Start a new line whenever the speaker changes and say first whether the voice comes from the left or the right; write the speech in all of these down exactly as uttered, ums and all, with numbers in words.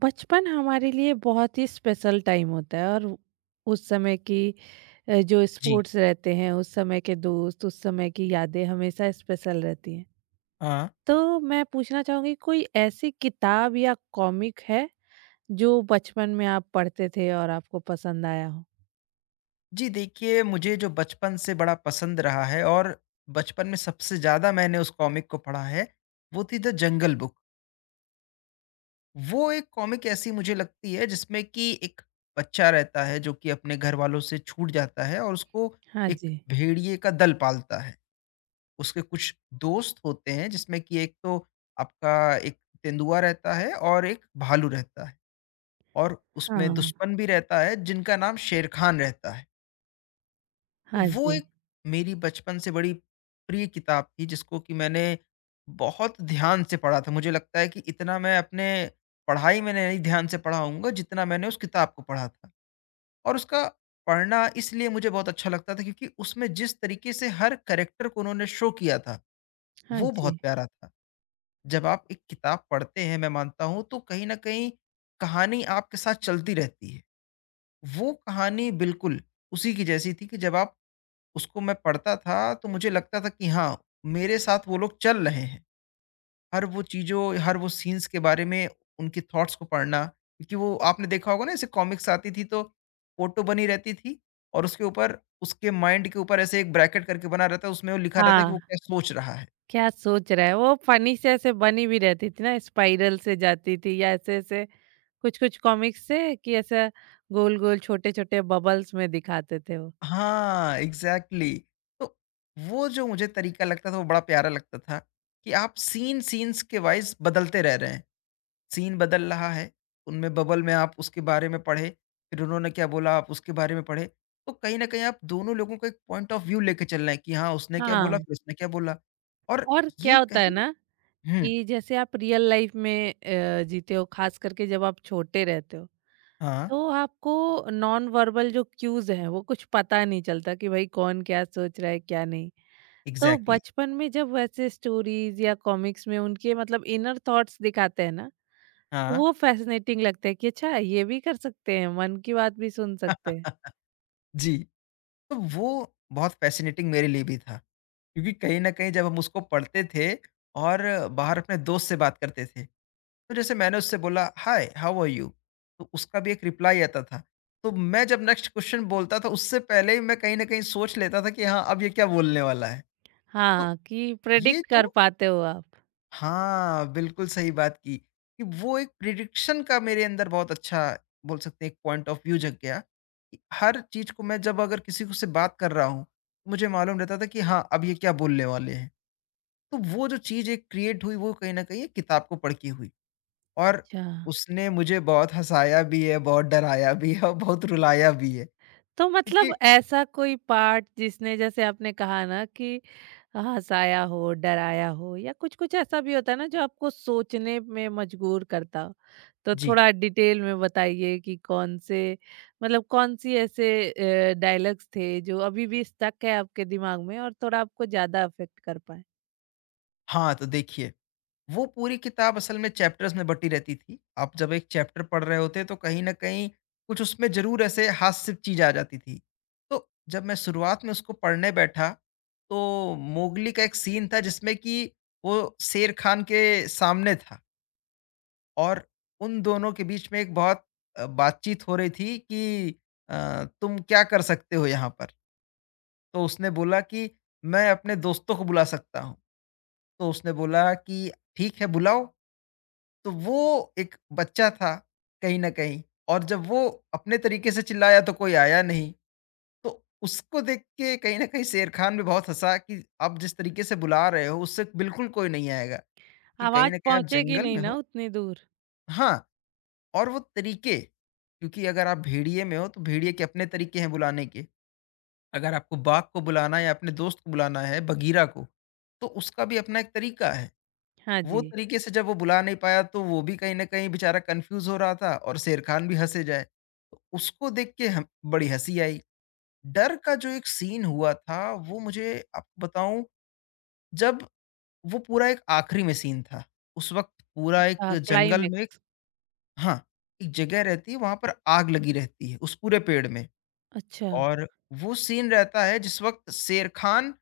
right: बचपन हमारे लिए बहुत ही स्पेशल टाइम होता है। और उ- उस समय की अ, जो
left: जी।
right: स्पोर्ट्स रहते हैं, उस समय के दोस्त, उस समय की यादें हमेशा स्पेशल रहती हैं।
left: हाँ।
right: तो मैं पूछना चाहूंगी, कोई ऐसी किताब या कॉमिक है जो बचपन में आप पढ़ते थे और आपको पसंद आया हो?
left: जी, देखिए मुझे जो बचपन से बड़ा पसंद रहा है और बचपन में सबसे ज़्यादा मैंने उस कॉमिक को पढ़ा है, वो थी द जंगल बुक। वो एक कॉमिक ऐसी मुझे लगती है जिसमें कि एक बच्चा रहता है जो कि अपने घरवालों से छूट जाता है, और उसको
right: हाँ
left: एक
right: जी।
left: भेड़िए का दल पालता है। उसके कुछ दोस्त होते हैं जिसमें कि एक तो आपका एक तेंदुआ रहता है और एक भालू रहता है, और उसमें
right: हाँ।
left: दुश्मन भी रहता है जिनका नाम शेर खान रहता है। तो
right: हाँ
left: वो
right: जी।
left: एक मेरी बचपन से बड़ी प्रिय किताब थी जिसको कि मैंने बहुत ध्यान से पढ़ा था। मुझे लगता है कि इतना मैं अपने पढ़ाई में नहीं ध्यान से पढ़ा होऊँगा जितना मैंने उस किताब को पढ़ा था। और उसका पढ़ना इसलिए मुझे बहुत अच्छा लगता था क्योंकि उसमें जिस तरीके से हर कैरेक्टर को उन्होंने शो किया था,
right: हाँ
left: वो बहुत
right: जी।
left: प्यारा था। जब आप एक किताब पढ़ते हैं मैं मानता हूँ, तो कहीं न कहीं कहानी आपके साथ चलती रहती है। वो कहानी बिल्कुल उसी की जैसी थी कि जब आप उसको मैं पढ़ता था, तो मुझे लगता था कि हाँ, मेरे साथ वो लोग चल रहे हैं। हर वो चीज़ों, हर वो सीन्स के बारे में उनके थॉट्स को पढ़ना, क्योंकि वो आपने देखा होगा ना, ऐसे कॉमिक्स आती थी तो फ़ोटो बनी रहती थी, और उसके ऊपर उसके माइंड के ऊपर ऐसे एक ब्रैकेट करके बना रहता है, उसमें वो लिखा रहता है कि
right: हाँ,
left: वो क्या सोच रहा है।
right: क्या सोच रहा है वो, फनी से ऐसे बनी भी रहती थी ना, स्पाइरल से जाती थी या ऐसे ऐसे कुछ-कुछ कॉमिक्स थे कि ऐसा गोल-गोल छोटे-छोटे बबल्स में दिखाते थे वो।
left: हाँ, एग्ज़ैक्टली। तो वो जो मुझे तरीका लगता था, वो बड़ा प्यारा लगता था कि आप सीन, सीन्स के वाइज़ बदलते रह रहे हैं। सीन बदल रहा है, उनमें बबल में आप उसके बारे में पढ़े, फिर उन्होंने क्या बोला आप उसके बारे में पढ़े, तो कहीं न कहीं आप दोनों लोगों का एक पॉइंट ऑफ व्यू लेके चल रहे हैं कि हाँ, उसने क्या
right: हाँ।
left: बोला, फिर उसने क्या बोला, और
right: और
left: ये
right: क्या होता है
left: कहीं न
right: ना,
left: हुँ,
right: कि जैसे आप रियल लाइफ में अ, जीते हो, खास करके जब आप छोटे रहते हो,
left: हाँ,
right: तो आपको नॉन वर्बल जो क्यूज़ हैं वो कुछ पता नहीं चलता कि भाई कौन क्या सोच रहा है, क्या नहीं। तो
left: इग्ज़ैक्टली।
right: बचपन में जब वैसे स्टोरीज़ या कॉमिक्स में उनके मतलब इनर थॉट्स दिखाते हैं ना, तो
left: हाँ।
right: वो फैसिनेटिंग लगता है कि अच्छा, ये भी कर सकते हैं, मन की बात भी सुन सकते हैं।
left: जी, तो वो बहुत फ़ैसिनेटिंग मेरे लिए भी था, क्योंकि कहीं न कहीं जब हम उसको पढ़ते थे और बाहर अपने दोस्त से बात करते थे, तो जैसे मैंने उससे बोला हाय हाउ आर यू, तो उसका भी एक रिप्लाई आता था। तो मैं जब नेक्स्ट क्वेश्चन बोलता था उससे पहले ही मैं कहीं ना कहीं सोच लेता था कि हाँ, अब ये क्या बोलने वाला है। तो
right: हाँ, कि
left: ये
right: प्रेडिक्ट कर
left: जो
right: पाते हो आप।
left: हाँ, बिल्कुल सही बात की कि वो एक प्रिडिक्शन का मेरे अंदर बहुत अच्छा बोल सकते हैं एक पॉइंट ऑफ व्यू जग गया कि हर चीज को मैं जब अगर किसी को से बात कर रहा हूँ, तो मुझे मालूम रहता था कि हाँ, अब ये क्या बोलने वाले हैं। तो वो जो चीज एक क्रिएट हुई वो कहीं ना कहीं एक किताब को पढ़ के हुई। और
right: अच्छा।
left: उसने मुझे बहुत हँसाया भी है, बहुत डराया भी है और बहुत रुलाया भी है,
right: तो
left: क्योंकि
right: मतलब ऐसा कोई पार्ट जिसने, जैसे आपने कहा ना कि हँसाया हो, डराया हो, या कुछ-कुछ ऐसा भी होता है ना जो आपको सोचने में मजबूर करता हो? तो
left: जी,
right: थोड़ा डिटेल में बताइए कि कौन से, मतलब कौन-सी ऐसे अ, डायलॉग्स थे जो अभी भी स्टक है आपके दिमाग में और थोड़ा आपको ज़्यादा अफ़ेक्ट कर पाएँ?
left: हाँ, तो देखिए वो पूरी किताब असल में चैप्टर्स में बटी रहती थी। आप जब एक चैप्टर पढ़ रहे होते तो कहीं न कहीं कुछ उसमें ज़रूर ऐसे हास्य चीज़ आ जाती थी। तो जब मैं शुरुआत में उसको पढ़ने बैठा, तो मोगली का एक सीन था जिसमें कि वो शेर खान के सामने था। और उन दोनों के बीच में एक बहुत अ, बातचीत हो रही थी कि अ, तुम क्या कर सकते हो यहाँ पर? तो उसने बोला कि मैं अपने दोस्तों को बुला सकता हूँ। तो उसने बोला कि ठीक है, बुलाओ। तो वो एक बच्चा था कहीं न कहीं, और जब वो अपने तरीके से चिल्लाया तो कोई आया नहीं। तो उसको देख के कहीं न कहीं शेर खान भी बहुत हँसा कि आप जिस तरीके से बुला रहे हो उससे बिल्कुल कोई नहीं आएगा, कि कहीं
right: आवाज़
left: न कहीं आप
right: पहुँचेगी
left: जंगल
right: नहीं
left: में
right: ना
left: हो।
right: उतनी दूर।
left: हाँ। और वो तरीके, क्योंकि अगर आप भेड़िए में हो तो भेड़िए के अपने तरीके हैं बुलाने के, अगर आपको बाघ को बुलाना है या अपने दोस्त को बुलाना है बगीरा को, तो उसका भी अपना एक तरीका है।
right: हाँ
left: वो
right: जी।
left: तरीके से जब वो बुला नहीं पाया, तो वो भी कहीं ना कहीं बेचारा कंफ्यूज हो रहा था और शेर खान भी हंसे जाए। तो उसको देख के हम बड़ी हंसी आई। डर का जो एक सीन हुआ था, वो मुझे आपको बताऊं, जब वो पूरा एक आखिरी में सीन था, उस वक्त पूरा एक
right: अच्छा,
left: जंगल में
right: क्लाइमेक्स।
left: हाँ, एक जगह रहती है, वहाँ पर आग लगी रहती है उस पूरे पेड़ में।
right: अच्छा।
left: और वो सीन रहता है जिस वक़्त शेर खान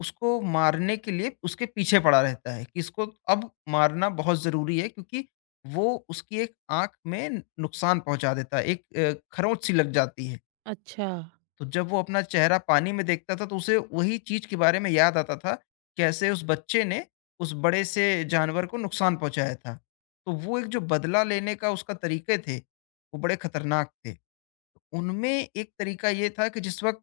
left: उसको मारने के लिए उसके पीछे पड़ा रहता है कि इसको अब मारना बहुत ज़रूरी है, क्योंकि वो उसकी एक आँख में नुकसान पहुँचा देता है, एक अ, खरोंच-सी लग जाती है।
right: अच्छा।
left: तो जब वो अपना चेहरा पानी में देखता था तो उसे वही चीज़ के बारे में याद आता था, कैसे उस बच्चे ने उस बड़े से जानवर को नुकसान पहुँचाया था। तो वो एक जो बदला लेने का उसका तरीके थे, वो बड़े खतरनाक थे। तो उनमें एक तरीका ये था कि जिस वक़्त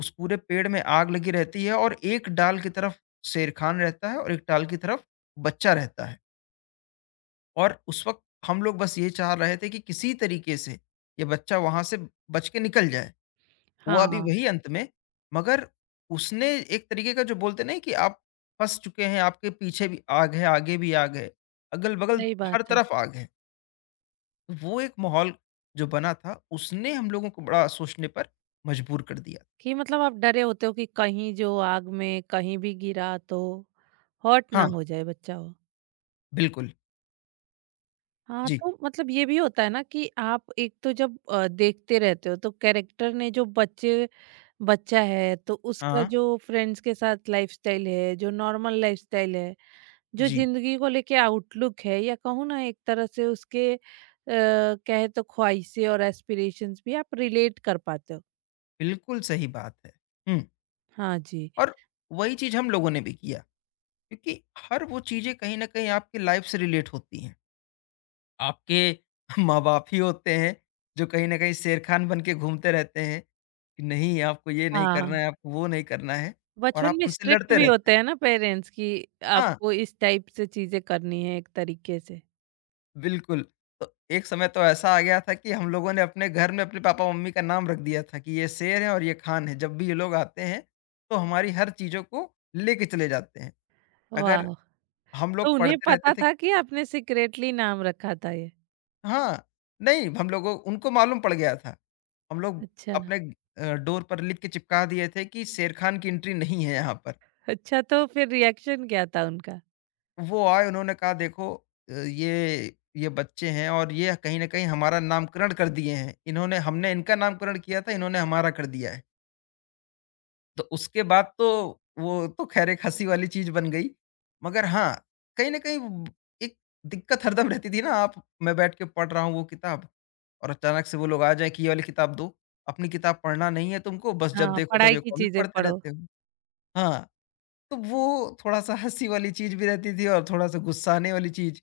left: उस पूरे पेड़ में आग लगी रहती है, और एक डाल की तरफ शेर खान रहता है और एक डाल की तरफ बच्चा रहता है। और उस वक़्त हम लोग बस ये चाह रहे थे कि किसी तरीके से ये बच्चा वहाँ से बच के निकल जाए। हुआ भी
right: हाँ,
left: वही अंत में, मगर उसने एक तरीके का जो बोलते नहीं कि आप फँस चुके हैं, आपके पीछे भी आग है, आगे भी आग है, अगल-बगल
right: सही
left: हर
right: बात है।
left: तरफ आग है। तो वो एक माहौल जो बना था, उसने हम लोगों को बड़ा सोचने पर मजबूर कर दिया।
right: कि मतलब आप डरे होते हो कि कहीं जो आग में कहीं भी गिरा तो हॉट ना
left: हाँ,
right: हो जाए, बच्चा हो।
left: बिल्कुल।
right: हाँ,
left: जी।
right: तो मतलब ये भी होता है ना कि आप एक तो जब अ, देखते रहते हो तो कैरेक्टर ने, जो बच्चे, बच्चा है तो उसका
left: हाँ,
right: जो फ्रेंड्स के साथ लाइफस्टाइल है, जो नॉर्मल लाइफस्टाइल है, जो
left: जी।
right: ज़िंदगी को लेके आउटलुक है, या कहूँ ना एक तरह से उसके अ, कहे तो ख्वाहिशें और एस्पिरेशंस भी आप रिलेट कर पाते हो।
left: बिल्कुल सही बात है। हुँ,
right: हाँ जी।
left: और वही चीज़ हम लोगों ने भी किया, क्योंकि हर वो चीज़ें कहीं न कहीं आपकी लाइफ़ से रिलेट होती हैं। आपके माँ-बाप ही होते हैं, जो कहीं न कहीं शेर खान बन के घूमते रहते हैं, कि नहीं आपको ये नहीं करना
right: हाँ।
left: है, आपको वो नहीं करना है, और आप
right: बचपन में
left: उनसे
right: स्ट्रिक्ट
left: लड़ते
right: भी
left: रहते हैं।
right: होते हैं ना पेरेंट्स, कि
left: हाँ,
right: आपको इस टाइप से चीजें करनी है एक तरीके से।
left: बिल्कुल। तो एक समय तो ऐसा आ गया था कि हम लोगों ने अपने घर में अपने पापा-मम्मी का नाम रख दिया था कि ये शेर है और ये खान है, जब भी ये लोग आते हैं, तो हमारी हर चीज़ों को लेके चले जाते हैं।
right: वाह!
left: अगर हम
right: तो
left: लोग
right: उन्हें
left: पढ़ते रहते
right: पता
left: थे
right: था कि आपने सीक्रेटली नाम रखा था ये?
left: हाँ, नहीं हम लोगों उनको मालूम पड़ गया था। हम लोग
right: अच्छा।
left: अपने अ, डोर पर लिख के चिपका दिए थे कि शेर खान की एंट्री नहीं है यहाँ पर।
right: अच्छा, तो फिर रिएक्शन क्या था उनका?
left: वो आए उन्होंने कहा देखो, अ, ये ये बच्चे हैं और ये कहीं न कहीं हमारा नामकरण कर दिए हैं। इन्होंने हमने इनका नामकरण किया था, इन्होंने हमारा कर दिया है। तो उसके बाद तो वो तो खैर एक हँसी वाली चीज़ बन गई। मगर हाँ, कहीं न कहीं ब एक दिक्कत हरदम रहती थी ना, आप मैं बैठ के पढ़ रहा हूँ वो किताब, और अचानक से वो लोग आ जाएँ कि ये वाली किताब दो, अपनी किताब पढ़ना नहीं है तुमको, बस जब
right: हाँ,
left: देखो तब
right: पढ़ाई
left: ये
right: की
left: कॉमिक
right: चीजें
left: पढ़ते
right: पढ़ो।
left: रहते हो। हाँ, तो वो थोड़ा-सा हँसी वाली चीज़ भी रहती थी और थोड़ा-सा गुस्सा आने वाली चीज़।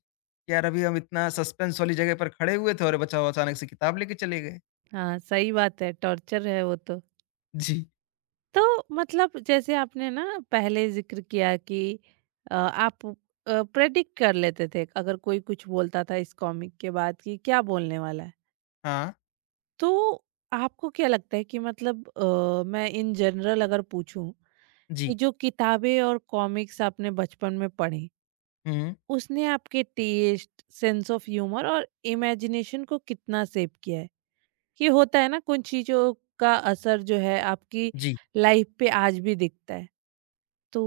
left: यार अभी हम इतना सस्पेंस वाली जगह पर खड़े हुए थे और ये बचाओ अचानक से किताब लेके चले गए।
right: हाँ, सही बात है, टॉर्चर है वो तो।
left: जी।
right: तो मतलब जैसे आपने ना पहले ज़िक्र किया कि अ, आप अ, प्रेडिक्ट कर लेते थे, अगर कोई कुछ बोलता था इस कॉमिक के बाद कि क्या बोलने वाला है।
left: हाँ।
right: तो आपको क्या लगता है कि मतलब, अ, मैं इन जनरल अगर पूछूं
left: जी।
right: कि जो किताबें और कॉमिक्स आपने बचपन में पढ़े,
left: हुँ।
right: उसने आपके टेस्ट, सेंस ऑफ ह्यूमर और इमेजिनेशन को कितना शेप किया है। कि होता है ना कुछ चीजों का असर जो है आपकी
left: जी,
right: लाइफ पे आज भी दिखता है। तो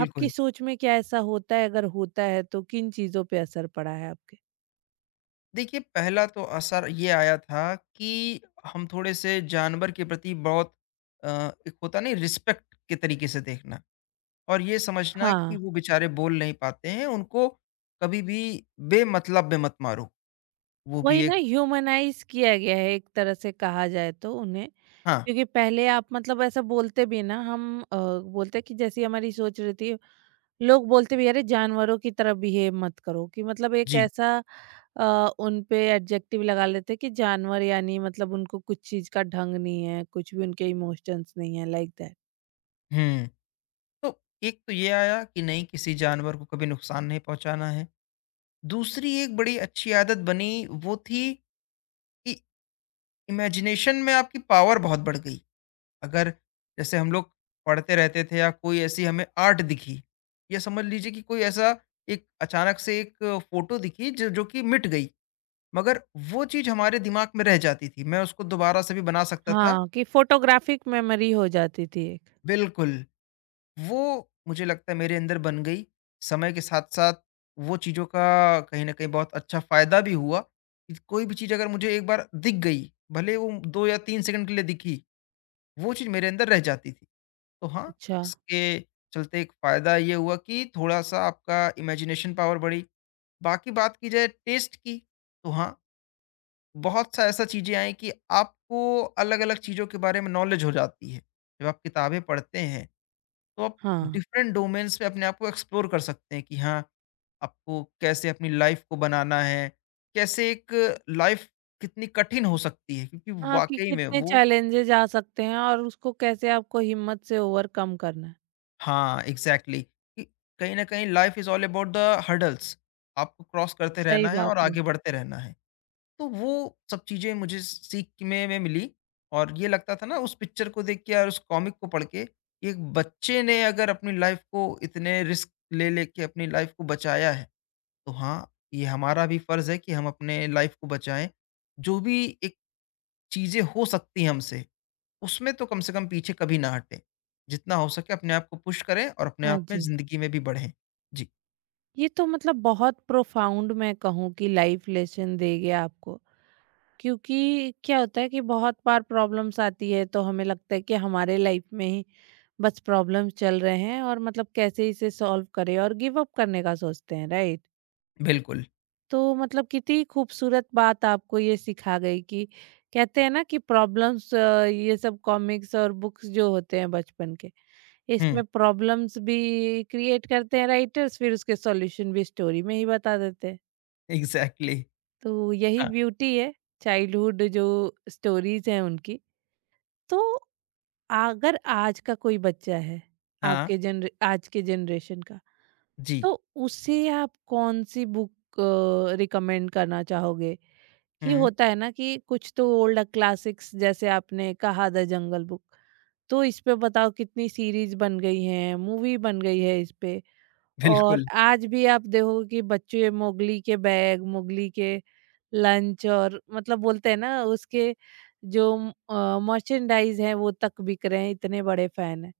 right: आपकी सोच में क्या ऐसा होता है, अगर होता है तो किन चीजों पे असर पड़ा है आपके?
left: देखिए, पहला तो असर ये आया था कि हम थोड़े-से जानवर के प्रति बहुत अ, एक होता नहीं रिस्पेक्ट के तरीके से देखना, और ये समझना कि
right: हाँ,
left: वो बेचारे बोल नहीं पाते हैं, उनको कभी भी बेमतलब में मत मारो। वो भी
right: वही ना,
left: एक
right: ह्यूमनाइज किया गया है एक तरह से कहा जाए तो उन्हें।
left: हाँ,
right: क्योंकि पहले आप, मतलब ऐसा बोलते भी ना, हम अ, बोलते हैं कि जैसी हमारी सोच रहती है। लोग बोलते भी, अरे जानवरों की तरह बिहेव मत करो, कि मतलब एक
left: जी।
right: ऐसा आ, उन पे एडजेक्टिव लगा लेते हैं कि जानवर, यानी मतलब उनको कुछ चीज का ढंग नहीं है, कुछ भी उनके इमोशंस नहीं है, लाइक दैट।
left: हुँ, तो एक तो ये आया कि नहीं, किसी जानवर को कभी नुकसान नहीं पहुँचाना है। दूसरी एक बड़ी अच्छी आदत बनी, वो थी कि इमेजिनेशन में आपकी पावर बहुत बढ़ गई। अगर जैसे हम लोग पढ़ते रहते थे या कोई ऐसी हमें आर्ट दिखी, या समझ लीजिए कि कोई ऐसा एक अचानक से एक फोटो दिखी जो जो कि मिट गई, मगर वो चीज़ हमारे दिमाग में रह जाती थी, मैं उसको दोबारा से भी बना सकता था।
right: हाँ, कि फोटोग्राफिक मेमोरी हो जाती थी एक।
left: बिल्कुल। वो मुझे लगता है मेरे अंदर बन गई समय के साथ साथ। वो चीज़ों का कहीं ना कहीं बहुत अच्छा फ़ायदा भी हुआ कि कोई भी चीज़ अगर मुझे एक बार दिख गई, भले वो दो या तीन सेकंड के लिए दिखी, वो चीज़ मेरे अंदर रह जाती थी। तो हाँ,
right: अच्छा।
left: इसके चलते एक फ़ायदा ये हुआ कि थोड़ा-सा आपका इमेजिनेशन पावर बढ़ी। बाकी बात की जाए टेस्ट की, तो हाँ, बहुत सा ऐसा चीज़ें आई कि आपको अलग-अलग चीज़ों के बारे में नॉलेज हो जाती है। जब आप किताबें पढ़ते हैं, तो आप
right: हाँ।
left: डिफरेंट डोमेन्स पे अपने आप को एक्सप्लोर कर सकते हैं कि हाँ, आपको कैसे अपनी लाइफ़ को बनाना है, कैसे एक लाइफ़ कितनी कठिन हो सकती है, क्योंकि
right: हाँ, कि
left: वाक़ई में
right: कितने
left: वो
right: चैलेंजेस आ सकते हैं और उसको कैसे आपको हिम्मत से ओवरकम करना है।
left: हाँ, एग्ज़ैक्टली कि कहीं न कहीं life is all about the hurdles, आपको क्रॉस करते
right: सही
left: रहना है
right: बात
left: और
right: है।
left: आगे बढ़ते रहना है। तो वो सब चीज़ें मुझे सीख में में मिली, और ये लगता था ना उस पिक्चर को देख के और उस कॉमिक को पढ़ के, कि एक बच्चे ने अगर अपनी लाइफ़ को इतने रिस्क ले लेके अपनी लाइफ़ को बचाया है, तो हाँ, ये हमारा भी फ़र्ज़ है कि हम अपने लाइफ़ को बचाएँ। जो भी एक चीज़ें हो सकती हैं हमसे, उसमें तो कम से कम पीछे कभी ना हटें। जितना हो सके अपने आप को पुश करें और अपने
right: हाँ
left: आप में
right: जी।
left: ज़िंदगी में भी बढ़ें। जी,
right: ये तो मतलब बहुत प्रोफाउंड, मैं कहूँ कि लाइफ लेसन दे गया आपको। क्योंकि क्या होता है कि बहुत बार प्रॉब्लम्स आती है तो हमें लगता है कि हमारे लाइफ में ही बस प्रॉब्लम्स चल रहे हैं और मतलब कैसे इसे सॉल्व करें, और गिव अप करने का सोचते हैं, राइट?
left: बिल्कुल।
right: तो मतलब कितनी खूबसूरत बात आपको ये सिखा गई कि, कहते हैं ना कि प्रॉब्लम्स, ये सब कॉमिक्स और बुक्स जो होते हैं बचपन के,
left: हुँ,
right: इसमें प्रॉब्लम्स भी क्रिएट करते हैं राइटर्स, फिर उसके सॉल्यूशन भी स्टोरी में ही बता देते हैं।
left: एग्ज़ैक्टली।
right: तो यही
left: हाँ,
right: ब्यूटी है चाइल्डहुड जो स्टोरीज हैं उनकी। तो अगर आज का कोई बच्चा है,
left: हाँ,
right: आपके जनरे, आज के जनरेशन का,
left: जी।
right: तो उसे आप कौन-सी बुक अ, रिकमेंड करना चाहोगे? कि
left: हुँ,
right: होता है ना कि कुछ तो ओल्ड क्लासिक्स, जैसे आपने कहा द जंगल बुक, तो इस पे बताओ कितनी सीरीज बन गई हैं, मूवी बन गई है इस पे। और
left: बिल्कुल।
right: आज भी आप देखोगे कि बच्चे मोगली के बैग, मोगली के लंच, और मतलब बोलते हैं ना उसके जो अ, मर्चेंडाइज़ हैं वो तक बिक रहे हैं, इतने बड़े फ़ैन हैं।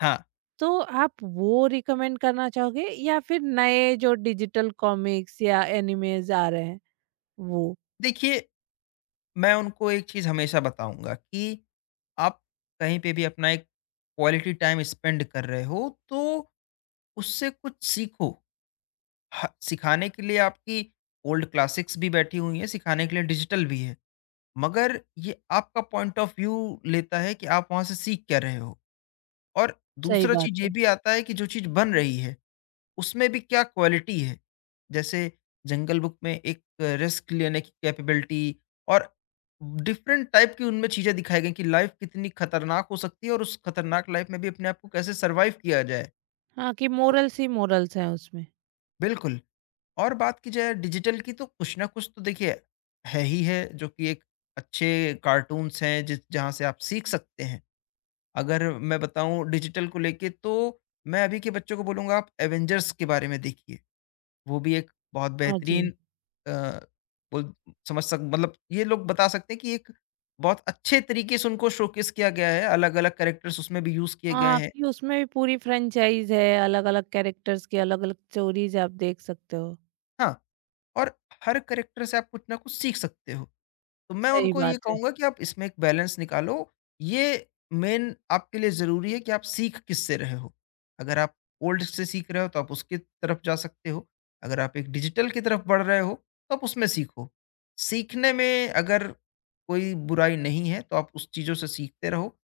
left: हाँ,
right: तो आप वो रिकमेंड करना चाहोगे या फिर नए जो डिजिटल कॉमिक्स या एनिमेज़ आ रहे हैं वो?
left: देखिए मैं उनको एक चीज़ हमेशा बताऊँगा कि आप कहीं पे भी अपना एक क्वालिटी टाइम स्पेंड कर रहे हो, तो उससे कुछ सीखो। ह सिखाने के लिए आपकी ओल्ड क्लासिक्स भी बैठी हुई हैं, सिखाने के लिए डिजिटल भी है। मगर ये आपका पॉइंट ऑफ व्यू लेता है कि आप वहाँ से सीख क्या रहे हो। और
right: सही
left: दूसरा
right: बात
left: चीज़ ये
right: है।
left: भी आता है कि जो चीज़ बन रही है, उसमें भी क्या क्वालिटी है। जैसे जंगल बुक में एक रिस्क लेने की कैपेबिलिटी और डिफरेंट टाइप की उनमें चीज़ें दिखाई गई कि लाइफ़ कितनी खतरनाक हो सकती है और उस खतरनाक लाइफ़ में भी अपने आप को कैसे सर्वाइव किया जाए।
right: हाँ, कि
left: तो
right: मोरल्स ही मोरल्स हैं उसमें।
left: बिल्कुल, और बात की जाए डिजिटल की तो कुछ ना कुछ तो देखिए है ही है, जो कि एक अच्छे कार्टून्स हैं जिस जहाँ से आप सीख सकते हैं। अगर मैं बताऊँ डिजिटल को लेके, तो मैं अभी के बच्चों को बोलूँगा आप एवेंजर्स के बारे में देखिए। वो भी एक बहुत
right: हाँ जी।
left: बेहतरीन अ, बोल समझ सक मतलब ये लोग बता सकते हैं कि एक बहुत अच्छे तरीके से उनको शोकेस किया गया है, अलग-अलग कैरेक्टर्स उसमें भी यूज़ किए गए
right: हाँ,
left: हैं।
right: कि उसमें भी पूरी फ्रेंचाइज़ है, अलग-अलग कैरेक्टर्स की अलग-अलग स्टोरीज़ आप देख सकते हो।
left: हाँ, और हर कैरेक्टर से आप कुछ ना कुछ सीख सकते हो। तो मैं
right: सही
left: उनको ये
right: बात है।
left: कहूँगा कि आप इसमें एक बैलेंस निकालो। ये मेन आपके लिए ज़रूरी है कि आप सीख किससे रहे हो। अगर आप ओल्ड से सीख रहे हो तो आप उसकी तरफ जा सकते हो। अगर आप एक डिजिटल की तरफ बढ़ रहे हो तो आप उसमें सीखो। सीखने में अगर कोई बुराई नहीं है, तो आप उस चीज़ों से सीखते रहो।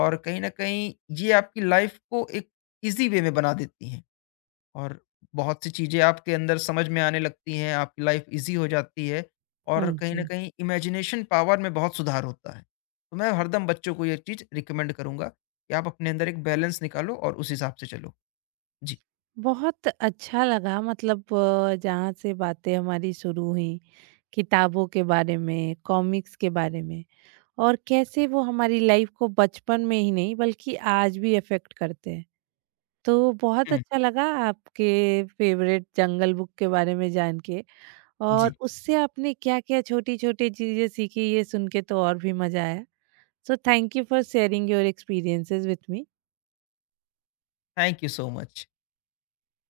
left: और कहीं न कहीं ये आपकी लाइफ़ को एक ईज़ी वे में बना देती हैं। और बहुत सी चीज़ें आपके अंदर समझ में आने लगती हैं, आपकी लाइफ़ ईज़ी हो जाती है,
right: हाँ
left: और कहीं न
right: जी।
left: कहीं इमेजिनेशन पावर में बहुत सुधार होता है। तो मैं हरदम बच्चों को ये चीज़ रिकमेंड करूँगा कि आप अपने अंदर एक बैलेंस निकालो और उस हिसाब से चलो। जी।
right: बहुत अच्छा लगा, मतलब अ, जहाँ से बातें हमारी शुरू हुई किताबों के बारे में, कॉमिक्स के बारे में, और कैसे वो हमारी लाइफ को बचपन में ही नहीं बल्कि आज भी अफेक्ट करते हैं। तो बहुत
left: हुँ।
right: अच्छा लगा आपके फेवरेट जंगल बुक के बारे में जान के, और
left: जी।
right: उससे आपने क्या-क्या छोटी-छोटी चीज़ें सीखी ये सुन के तो और भी मज़ा आया। So thank you for sharing your experiences with me.
left: Thank you so much.